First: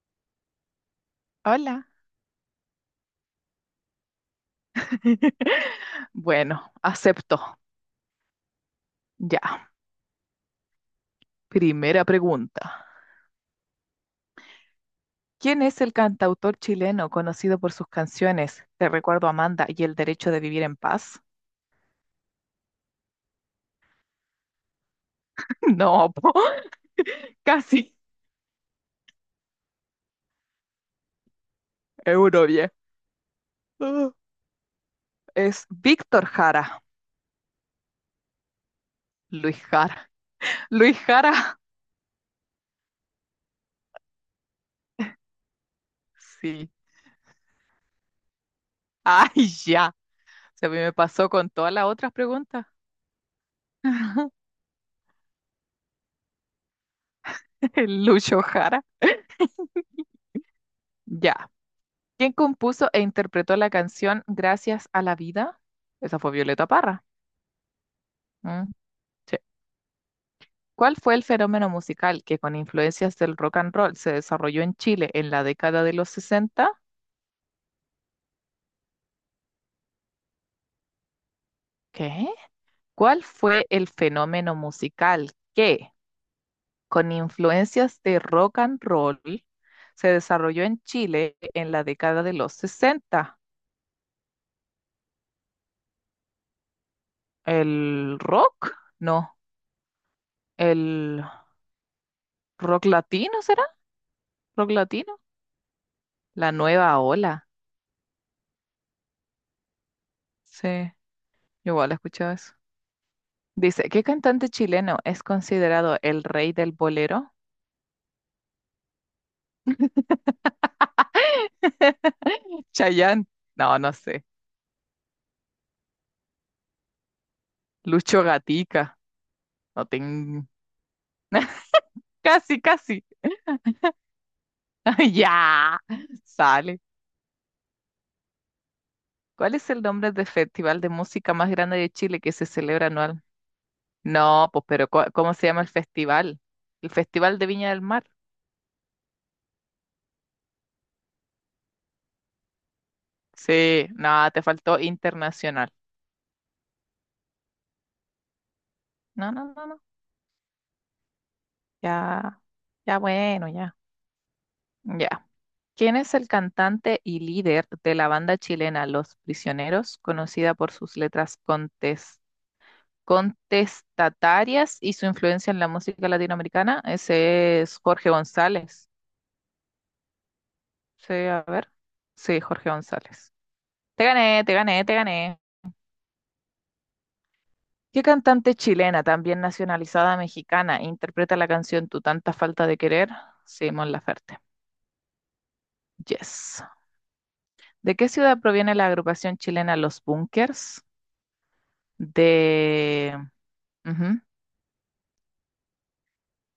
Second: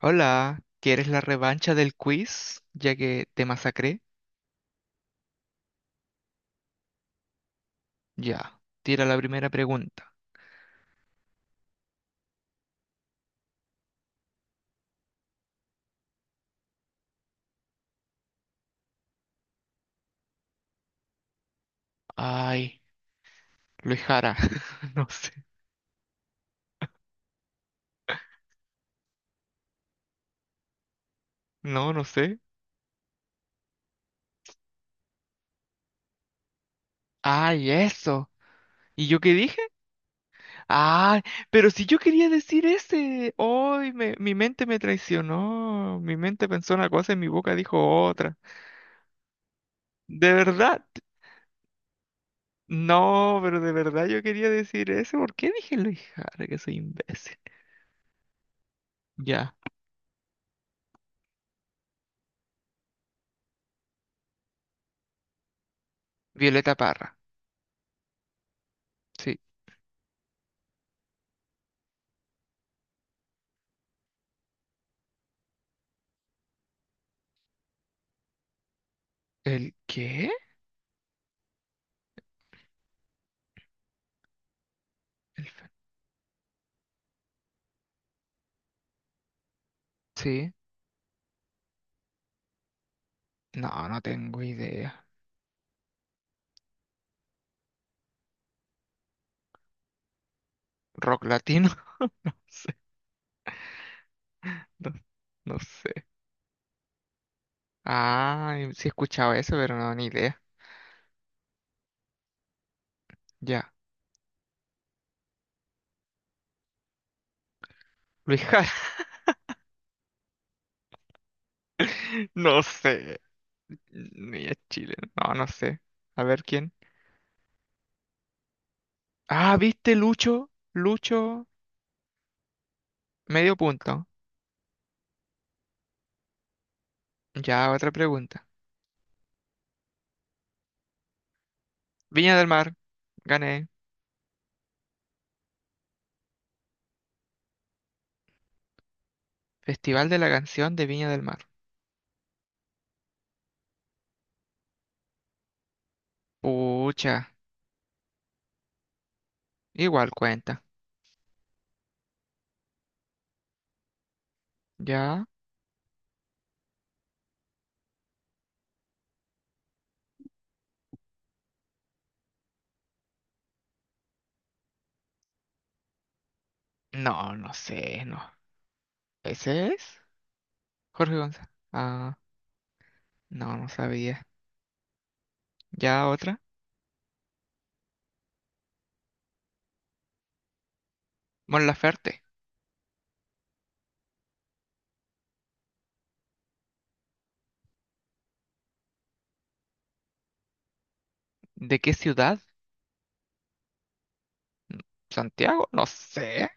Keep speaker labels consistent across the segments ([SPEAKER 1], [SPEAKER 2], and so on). [SPEAKER 1] Hola, ¿quieres la revancha
[SPEAKER 2] Hola.
[SPEAKER 1] del quiz? Ya que te masacré.
[SPEAKER 2] Bueno, acepto.
[SPEAKER 1] Ya, tira la primera
[SPEAKER 2] Ya.
[SPEAKER 1] pregunta.
[SPEAKER 2] Primera pregunta. ¿Quién es el cantautor chileno conocido por sus canciones Te recuerdo Amanda y El derecho de vivir en paz?
[SPEAKER 1] Ay, Luis Jara. No sé.
[SPEAKER 2] No, po, casi.
[SPEAKER 1] No, no sé.
[SPEAKER 2] Eurovie. Ah. Es Víctor Jara.
[SPEAKER 1] Ay, eso. ¿Y yo qué
[SPEAKER 2] Luis
[SPEAKER 1] dije?
[SPEAKER 2] Jara. Luis
[SPEAKER 1] Ay,
[SPEAKER 2] Jara.
[SPEAKER 1] pero si yo quería decir ese. Ay, mi mente me traicionó. Mi mente
[SPEAKER 2] Sí.
[SPEAKER 1] pensó una cosa y mi boca dijo otra.
[SPEAKER 2] Ay, ya.
[SPEAKER 1] ¿De
[SPEAKER 2] Se
[SPEAKER 1] verdad?
[SPEAKER 2] me pasó con todas las otras preguntas.
[SPEAKER 1] No, pero de verdad yo quería decir ese. ¿Por qué dije Luis Jara? Que soy imbécil.
[SPEAKER 2] El Lucho Jara.
[SPEAKER 1] Ya,
[SPEAKER 2] Ya. ¿Quién compuso e interpretó la canción Gracias a la vida? Esa fue Violeta
[SPEAKER 1] Violeta
[SPEAKER 2] Parra.
[SPEAKER 1] Parra.
[SPEAKER 2] Mm, sí.
[SPEAKER 1] Sí.
[SPEAKER 2] ¿Cuál fue el fenómeno musical que con influencias del rock and roll se desarrolló en Chile en la década de los sesenta?
[SPEAKER 1] ¿El qué?
[SPEAKER 2] ¿Qué? ¿Cuál fue el fenómeno musical que con influencias de rock and roll se
[SPEAKER 1] Sí,
[SPEAKER 2] desarrolló en Chile en la década de los sesenta?
[SPEAKER 1] no, no tengo idea.
[SPEAKER 2] ¿El rock? No. ¿El
[SPEAKER 1] Rock latino, no sé,
[SPEAKER 2] rock latino será? ¿Rock
[SPEAKER 1] no,
[SPEAKER 2] latino?
[SPEAKER 1] no sé.
[SPEAKER 2] La nueva ola.
[SPEAKER 1] Ah, sí he escuchado eso, pero no, ni idea.
[SPEAKER 2] Sí, yo igual he escuchado eso.
[SPEAKER 1] Ya.
[SPEAKER 2] Dice, ¿qué cantante chileno es considerado el rey del bolero?
[SPEAKER 1] Luis Jara, no sé.
[SPEAKER 2] Chayanne. No, no sé.
[SPEAKER 1] Ni es chileno, no, no sé. A ver quién.
[SPEAKER 2] Lucho Gatica.
[SPEAKER 1] Ah,
[SPEAKER 2] No
[SPEAKER 1] ¿viste
[SPEAKER 2] tengo...
[SPEAKER 1] Lucho? Lucho,
[SPEAKER 2] Casi, casi.
[SPEAKER 1] medio punto.
[SPEAKER 2] Ya. Sale.
[SPEAKER 1] Ya, otra pregunta.
[SPEAKER 2] ¿Cuál es el nombre del festival de música más grande de Chile que
[SPEAKER 1] Viña
[SPEAKER 2] se
[SPEAKER 1] del Mar,
[SPEAKER 2] celebra anual?
[SPEAKER 1] gané.
[SPEAKER 2] No, pues, pero ¿cómo se llama el festival? El Festival de Viña del Mar.
[SPEAKER 1] Festival de la Canción de Viña del Mar.
[SPEAKER 2] Sí, no, te faltó internacional.
[SPEAKER 1] Pucha,
[SPEAKER 2] No, no, no, no.
[SPEAKER 1] igual cuenta.
[SPEAKER 2] Ya, ya bueno, ya.
[SPEAKER 1] Ya.
[SPEAKER 2] Ya. ¿Quién es el cantante y líder de la banda chilena Los Prisioneros, conocida por sus letras contestatarias y su influencia en la música latinoamericana?
[SPEAKER 1] No, no
[SPEAKER 2] Ese es
[SPEAKER 1] sé,
[SPEAKER 2] Jorge
[SPEAKER 1] no.
[SPEAKER 2] González.
[SPEAKER 1] ¿Ese es?
[SPEAKER 2] Sí,
[SPEAKER 1] Jorge
[SPEAKER 2] a
[SPEAKER 1] González.
[SPEAKER 2] ver.
[SPEAKER 1] Ah,
[SPEAKER 2] Sí, Jorge González.
[SPEAKER 1] no, no
[SPEAKER 2] Te
[SPEAKER 1] sabía.
[SPEAKER 2] gané, te gané, te gané.
[SPEAKER 1] ¿Ya otra?
[SPEAKER 2] ¿Qué cantante chilena, también nacionalizada mexicana, interpreta la
[SPEAKER 1] Mon
[SPEAKER 2] canción Tu
[SPEAKER 1] Laferte.
[SPEAKER 2] tanta falta de querer? Simón Laferte. Yes. ¿De qué ciudad proviene la agrupación chilena Los Bunkers?
[SPEAKER 1] ¿De qué ciudad?
[SPEAKER 2] De... ujú,
[SPEAKER 1] ¿Santiago? No sé.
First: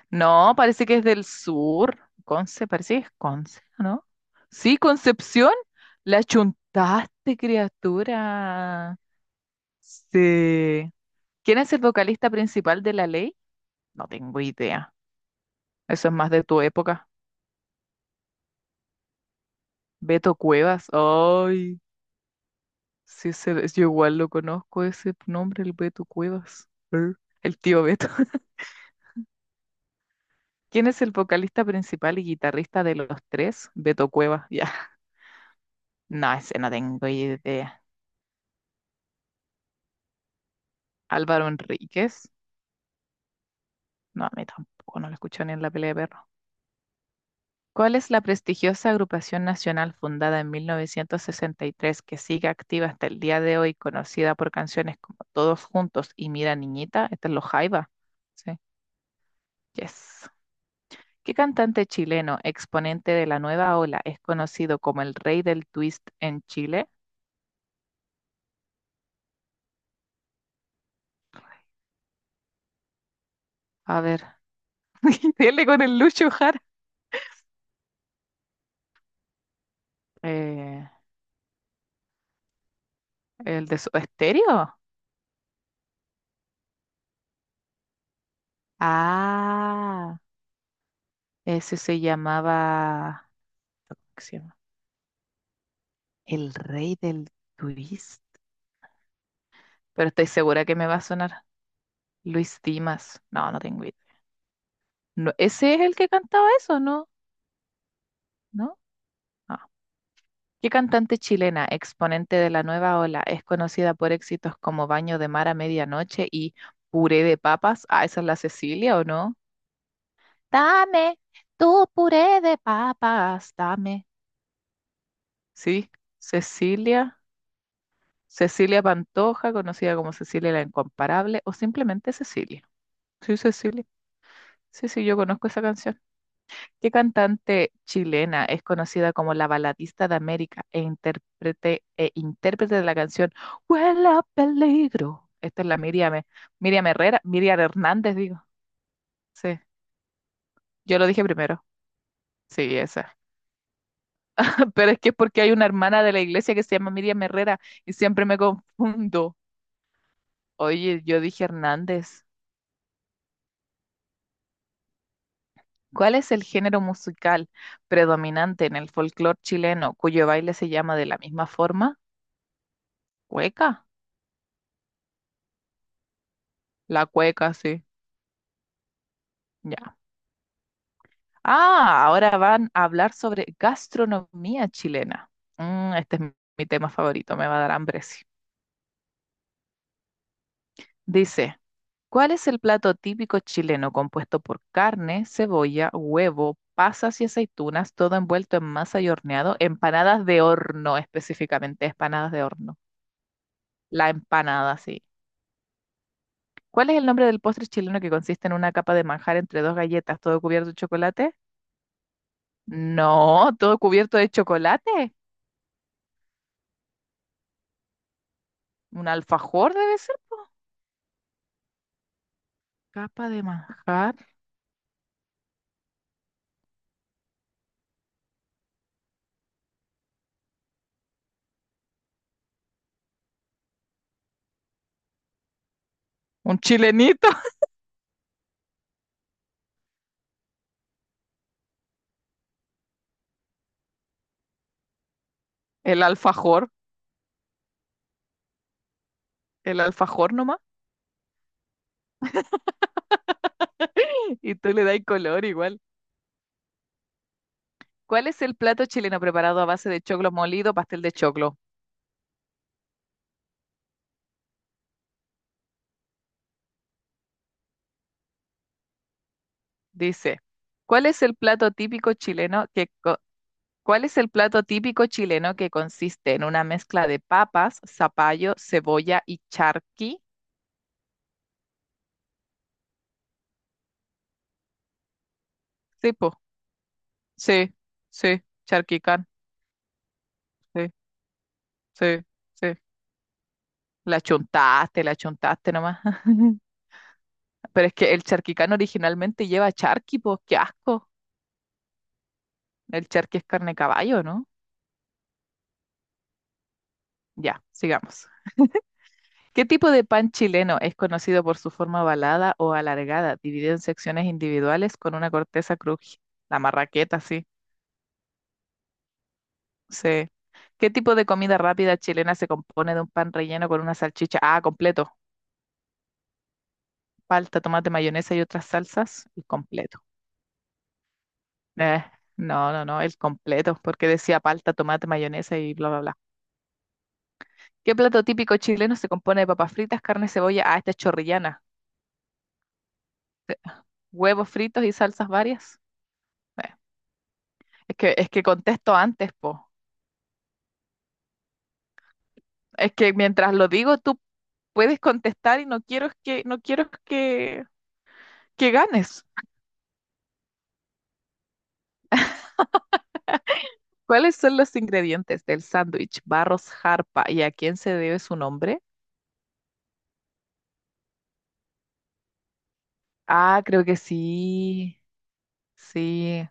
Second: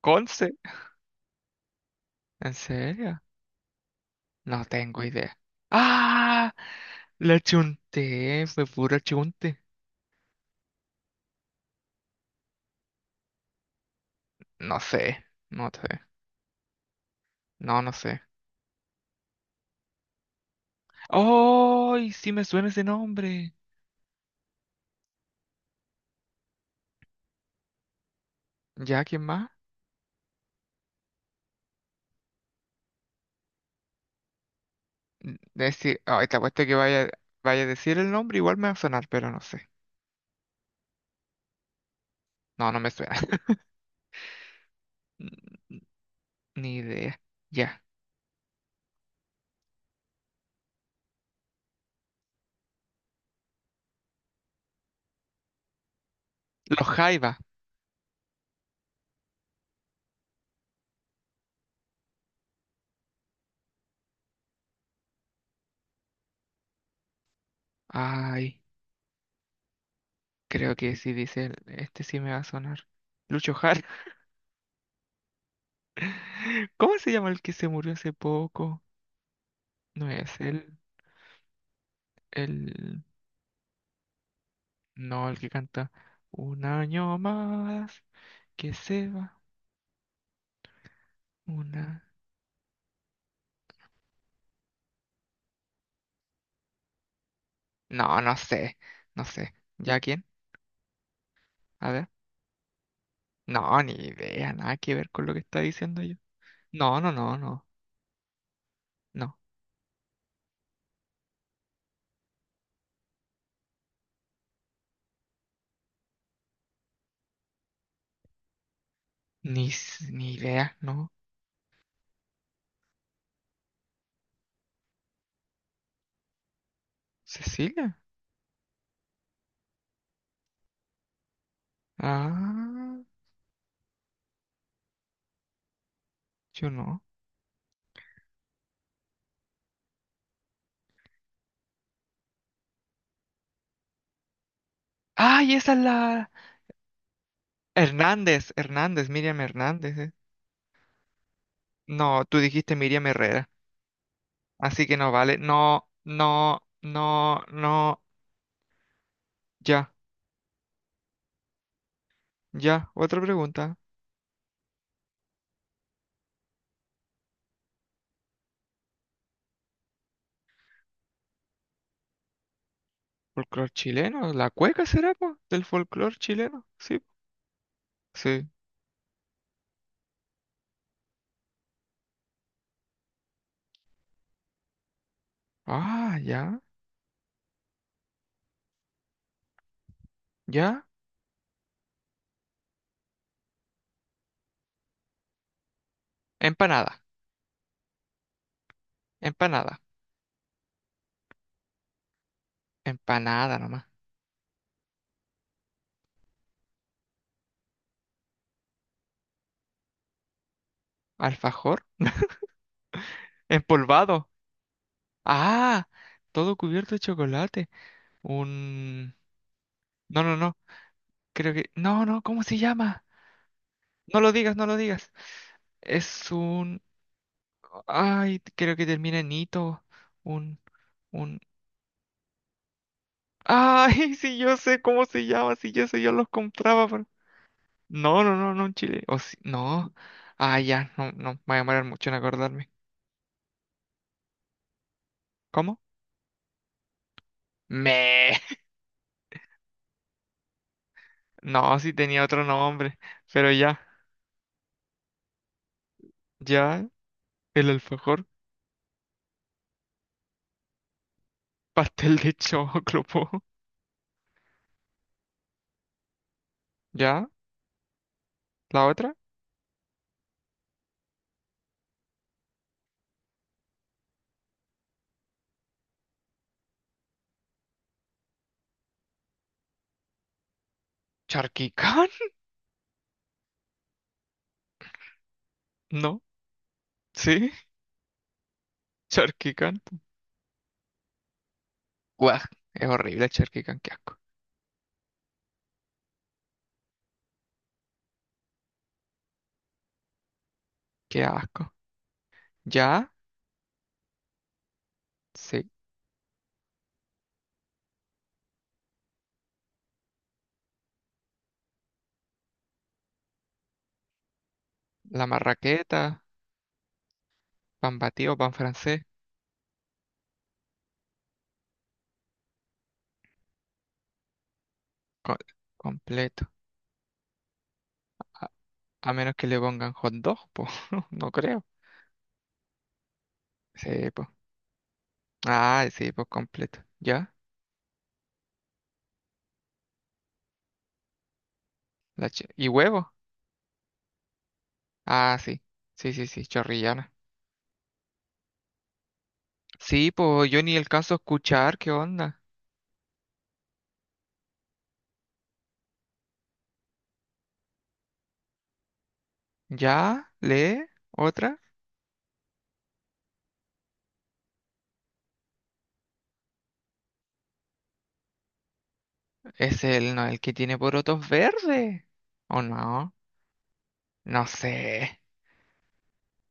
[SPEAKER 1] ¿Conce?
[SPEAKER 2] no, parece que es del sur.
[SPEAKER 1] ¿En
[SPEAKER 2] Conce, parece que es
[SPEAKER 1] serio?
[SPEAKER 2] Conce, ¿no?
[SPEAKER 1] No
[SPEAKER 2] Sí,
[SPEAKER 1] tengo idea.
[SPEAKER 2] Concepción. La
[SPEAKER 1] ¡Ah!
[SPEAKER 2] chuntaste,
[SPEAKER 1] La chunté. Fue
[SPEAKER 2] criatura.
[SPEAKER 1] puro chunte.
[SPEAKER 2] Sí. ¿Quién es el vocalista principal de La Ley? No tengo
[SPEAKER 1] No
[SPEAKER 2] idea.
[SPEAKER 1] sé. No sé.
[SPEAKER 2] Eso es más de tu época.
[SPEAKER 1] No, no sé.
[SPEAKER 2] Beto Cuevas. Ay,
[SPEAKER 1] ¡Ay! Sí me suena ese
[SPEAKER 2] sí,
[SPEAKER 1] nombre.
[SPEAKER 2] yo igual lo conozco ese nombre, el Beto Cuevas. El tío Beto.
[SPEAKER 1] ¿Ya quién más?
[SPEAKER 2] ¿Quién es el vocalista principal y guitarrista de los tres? Beto Cuevas, ya.
[SPEAKER 1] Decir. Ay,
[SPEAKER 2] No,
[SPEAKER 1] te
[SPEAKER 2] ese
[SPEAKER 1] apuesto
[SPEAKER 2] no
[SPEAKER 1] que
[SPEAKER 2] tengo
[SPEAKER 1] vaya, vaya a
[SPEAKER 2] idea.
[SPEAKER 1] decir el nombre. Igual me va a sonar, pero no sé.
[SPEAKER 2] Álvaro Enríquez.
[SPEAKER 1] No, no me suena.
[SPEAKER 2] No, a mí tampoco, no lo
[SPEAKER 1] N-
[SPEAKER 2] escucho ni en la pelea de perro.
[SPEAKER 1] Ni idea. Ya.
[SPEAKER 2] ¿Cuál es la prestigiosa agrupación nacional fundada en 1963 que sigue activa hasta el día de hoy, conocida por canciones como Todos Juntos y Mira
[SPEAKER 1] Los
[SPEAKER 2] Niñita? Este es
[SPEAKER 1] Jaiba.
[SPEAKER 2] los Jaiba. Sí, yes. ¿Qué cantante chileno, exponente de la nueva ola, es conocido como el rey del twist en Chile?
[SPEAKER 1] Ay. Creo que sí dice, este sí me va a sonar. Lucho Jara.
[SPEAKER 2] A ver, dele con el Lucho Jara.
[SPEAKER 1] ¿Cómo se llama el que se murió hace poco? No es él,
[SPEAKER 2] Eh,
[SPEAKER 1] el...
[SPEAKER 2] ¿El de su estéreo?
[SPEAKER 1] No, el que canta Un año más que se va.
[SPEAKER 2] Ah. Ese se
[SPEAKER 1] Una...
[SPEAKER 2] llamaba, ¿qué se llama? El Rey del
[SPEAKER 1] No,
[SPEAKER 2] Twist.
[SPEAKER 1] no sé, no sé. ¿Ya
[SPEAKER 2] Pero
[SPEAKER 1] quién?
[SPEAKER 2] estoy segura que me va a sonar
[SPEAKER 1] A ver.
[SPEAKER 2] Luis Dimas. No, no
[SPEAKER 1] No,
[SPEAKER 2] tengo
[SPEAKER 1] ni
[SPEAKER 2] idea.
[SPEAKER 1] idea, nada que ver con lo
[SPEAKER 2] No,
[SPEAKER 1] que está
[SPEAKER 2] ¿ese es el
[SPEAKER 1] diciendo
[SPEAKER 2] que
[SPEAKER 1] yo.
[SPEAKER 2] cantaba eso,
[SPEAKER 1] No,
[SPEAKER 2] no?
[SPEAKER 1] no, no, no,
[SPEAKER 2] ¿No?
[SPEAKER 1] no.
[SPEAKER 2] No. ¿Qué cantante chilena, exponente de la nueva ola, es conocida por éxitos como Baño de Mar a Medianoche y Puré de Papas? Ah, ¿esa es la Cecilia o no?
[SPEAKER 1] Ni, ni idea, no.
[SPEAKER 2] Dame tu puré de papas, dame. Sí, Cecilia.
[SPEAKER 1] ¿Cecilia?
[SPEAKER 2] Cecilia Pantoja, conocida como Cecilia la Incomparable o simplemente Cecilia.
[SPEAKER 1] Ah,
[SPEAKER 2] Sí, Cecilia. Sí, sí, yo conozco esa canción.
[SPEAKER 1] yo
[SPEAKER 2] ¿Qué
[SPEAKER 1] no.
[SPEAKER 2] cantante chilena es conocida como la baladista de América e intérprete de la canción Huele a peligro?
[SPEAKER 1] ¡Ay,
[SPEAKER 2] Esta es
[SPEAKER 1] esa
[SPEAKER 2] la
[SPEAKER 1] es
[SPEAKER 2] Miriam,
[SPEAKER 1] la...
[SPEAKER 2] Miriam Herrera, Miriam Hernández, digo.
[SPEAKER 1] Hernández, Hernández, Miriam
[SPEAKER 2] Sí,
[SPEAKER 1] Hernández. Eh.
[SPEAKER 2] yo lo dije primero.
[SPEAKER 1] No, tú dijiste
[SPEAKER 2] Sí,
[SPEAKER 1] Miriam
[SPEAKER 2] esa.
[SPEAKER 1] Herrera. Así
[SPEAKER 2] Pero
[SPEAKER 1] que
[SPEAKER 2] es que
[SPEAKER 1] no
[SPEAKER 2] es
[SPEAKER 1] vale.
[SPEAKER 2] porque hay una
[SPEAKER 1] No,
[SPEAKER 2] hermana de la iglesia
[SPEAKER 1] no,
[SPEAKER 2] que se llama Miriam
[SPEAKER 1] no,
[SPEAKER 2] Herrera y
[SPEAKER 1] no.
[SPEAKER 2] siempre me confundo.
[SPEAKER 1] Ya,
[SPEAKER 2] Oye, yo dije Hernández.
[SPEAKER 1] ya. Otra pregunta.
[SPEAKER 2] ¿Cuál es el género musical predominante en el folclore chileno, cuyo baile se llama de la misma forma?
[SPEAKER 1] ¿Folclor
[SPEAKER 2] ¿Cueca?
[SPEAKER 1] chileno? ¿La cueca será, po? ¿Del folclor chileno? Sí,
[SPEAKER 2] La cueca, sí.
[SPEAKER 1] sí.
[SPEAKER 2] Ya. Ah, ahora van a hablar sobre gastronomía chilena. Mm,
[SPEAKER 1] Ah,
[SPEAKER 2] este es
[SPEAKER 1] ya,
[SPEAKER 2] mi tema favorito, me va a dar hambre, sí.
[SPEAKER 1] ya.
[SPEAKER 2] Dice, ¿cuál es el plato típico chileno compuesto por carne, cebolla, huevo,
[SPEAKER 1] Empanada,
[SPEAKER 2] pasas y aceitunas, todo envuelto en masa y horneado?
[SPEAKER 1] empanada,
[SPEAKER 2] Empanadas de horno, específicamente, empanadas de horno.
[SPEAKER 1] empanada nomás.
[SPEAKER 2] La empanada, sí. ¿Cuál es el nombre del postre chileno que consiste en una capa de manjar entre dos galletas, todo cubierto de chocolate?
[SPEAKER 1] Alfajor,
[SPEAKER 2] No, todo cubierto de
[SPEAKER 1] empolvado.
[SPEAKER 2] chocolate.
[SPEAKER 1] Ah, todo cubierto de chocolate.
[SPEAKER 2] Un
[SPEAKER 1] Un...
[SPEAKER 2] alfajor debe ser.
[SPEAKER 1] No, no, no. Creo que... No, no, ¿cómo se llama?
[SPEAKER 2] Capa de manjar.
[SPEAKER 1] No lo digas, no lo digas. Es un... Ay, creo que termina en hito. Un... Un... Ay, si yo sé cómo se llama, si yo sé, yo los
[SPEAKER 2] Un
[SPEAKER 1] compraba. Pero-
[SPEAKER 2] chilenito.
[SPEAKER 1] No, no, no, no, en Chile. O si... No. Ah, ya, no, no, me voy a demorar mucho en acordarme. ¿Cómo?
[SPEAKER 2] El alfajor.
[SPEAKER 1] Me.
[SPEAKER 2] El alfajor nomás.
[SPEAKER 1] No, sí tenía otro nombre. Pero ya,
[SPEAKER 2] Y tú le das color igual.
[SPEAKER 1] ya, el alfajor,
[SPEAKER 2] ¿Cuál es el plato chileno preparado a base de choclo molido, pastel de choclo?
[SPEAKER 1] pastel de choclo, po. ¿Ya? ¿La otra?
[SPEAKER 2] Dice, ¿cuál es el plato típico chileno que co- ¿Cuál es el plato típico chileno que consiste en una mezcla de papas, zapallo, cebolla y charqui?
[SPEAKER 1] ¿Charquicán? No,
[SPEAKER 2] Tipo,
[SPEAKER 1] sí,
[SPEAKER 2] sí, sí, charquicán,
[SPEAKER 1] Charquicán.
[SPEAKER 2] sí, sí,
[SPEAKER 1] Guau,
[SPEAKER 2] sí.
[SPEAKER 1] es horrible charquicán, qué asco.
[SPEAKER 2] La chuntaste nomás. Pero es que el charquicán originalmente lleva charqui, pues qué asco.
[SPEAKER 1] Qué asco.
[SPEAKER 2] El
[SPEAKER 1] Ya,
[SPEAKER 2] charqui es carne de caballo, ¿no?
[SPEAKER 1] sí.
[SPEAKER 2] Ya, sigamos. ¿Qué tipo de pan chileno es conocido por su forma ovalada o alargada, dividido en secciones individuales con
[SPEAKER 1] La
[SPEAKER 2] una corteza
[SPEAKER 1] marraqueta,
[SPEAKER 2] cruji? La marraqueta, sí,
[SPEAKER 1] pan batido, pan francés,
[SPEAKER 2] sí. ¿Qué tipo de comida rápida chilena se compone de un pan relleno con una salchicha? Ah, completo.
[SPEAKER 1] co- completo.
[SPEAKER 2] Palta, tomate, mayonesa y otras
[SPEAKER 1] A
[SPEAKER 2] salsas,
[SPEAKER 1] menos
[SPEAKER 2] el
[SPEAKER 1] que le pongan
[SPEAKER 2] completo.
[SPEAKER 1] hot dog, pues, no creo.
[SPEAKER 2] Eh, no, no, no, el completo, porque
[SPEAKER 1] Sí, pues.
[SPEAKER 2] decía palta, tomate, mayonesa y
[SPEAKER 1] Ah,
[SPEAKER 2] bla, bla,
[SPEAKER 1] sí,
[SPEAKER 2] bla.
[SPEAKER 1] pues completo. Ya.
[SPEAKER 2] ¿Qué plato típico chileno se compone de papas fritas, carne, cebolla? Ah, esta es chorrillana.
[SPEAKER 1] ¿Y huevo?
[SPEAKER 2] Huevos fritos y salsas
[SPEAKER 1] Ah, sí.
[SPEAKER 2] varias.
[SPEAKER 1] Sí, sí, sí,
[SPEAKER 2] Eh,
[SPEAKER 1] chorrillana.
[SPEAKER 2] es que contesto antes, po.
[SPEAKER 1] Sí, pues yo ni el caso escuchar, ¿qué onda?
[SPEAKER 2] Es que mientras lo digo, tú puedes contestar y no quiero que ganes.
[SPEAKER 1] ¿Ya? ¿Lee? ¿Otra?
[SPEAKER 2] ¿Cuáles son los ingredientes del sándwich Barros Jarpa y a quién se debe su nombre?
[SPEAKER 1] Es el, no, el que tiene porotos verdes. ¿O no?
[SPEAKER 2] Ah, creo que
[SPEAKER 1] No sé.
[SPEAKER 2] sí. Sí,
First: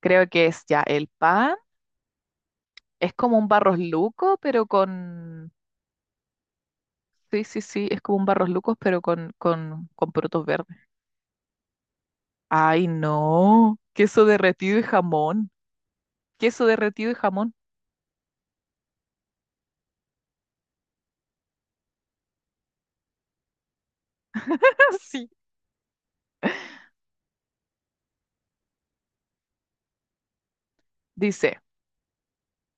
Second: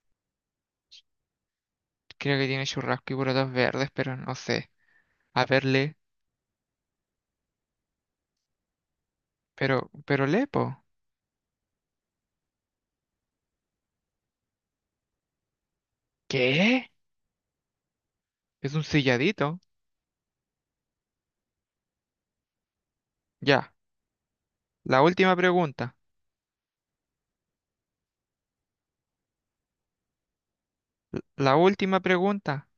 [SPEAKER 2] creo que es ya el pan.
[SPEAKER 1] Creo que tiene churrasco
[SPEAKER 2] Es
[SPEAKER 1] y
[SPEAKER 2] como un
[SPEAKER 1] porotos
[SPEAKER 2] barros
[SPEAKER 1] verdes, pero no
[SPEAKER 2] luco, pero
[SPEAKER 1] sé. A
[SPEAKER 2] con...
[SPEAKER 1] ver, lee.
[SPEAKER 2] Sí, sí, sí, es como un barros lucos, pero con, con, con
[SPEAKER 1] Pero
[SPEAKER 2] porotos
[SPEAKER 1] lee, po.
[SPEAKER 2] verdes. Ay, no. Queso derretido y jamón. Queso
[SPEAKER 1] ¿Qué?
[SPEAKER 2] derretido y jamón.
[SPEAKER 1] Es un silladito. Ya. La
[SPEAKER 2] Sí.
[SPEAKER 1] última pregunta. La
[SPEAKER 2] Dice,
[SPEAKER 1] última pregunta.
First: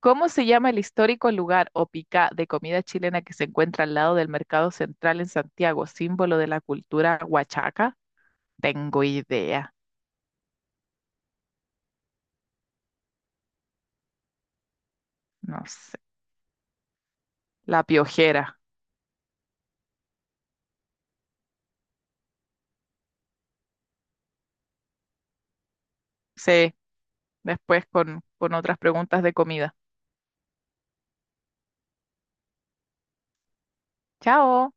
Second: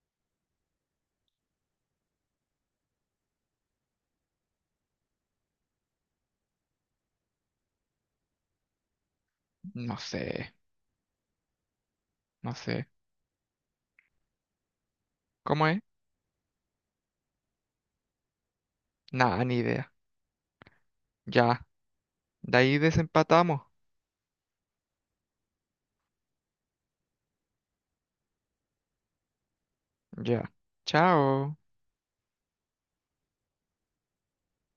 [SPEAKER 2] ¿cómo se llama el histórico lugar o pica de comida chilena que se encuentra al lado del Mercado Central en Santiago, símbolo de la cultura huachaca? Tengo idea.
[SPEAKER 1] No sé, no sé.
[SPEAKER 2] No
[SPEAKER 1] ¿Cómo es?
[SPEAKER 2] sé. La piojera.
[SPEAKER 1] Nada, ni idea. Ya. De ahí desempatamos.
[SPEAKER 2] Sí, después con otras preguntas de comida.
[SPEAKER 1] Ya. Chao.
[SPEAKER 2] Chao.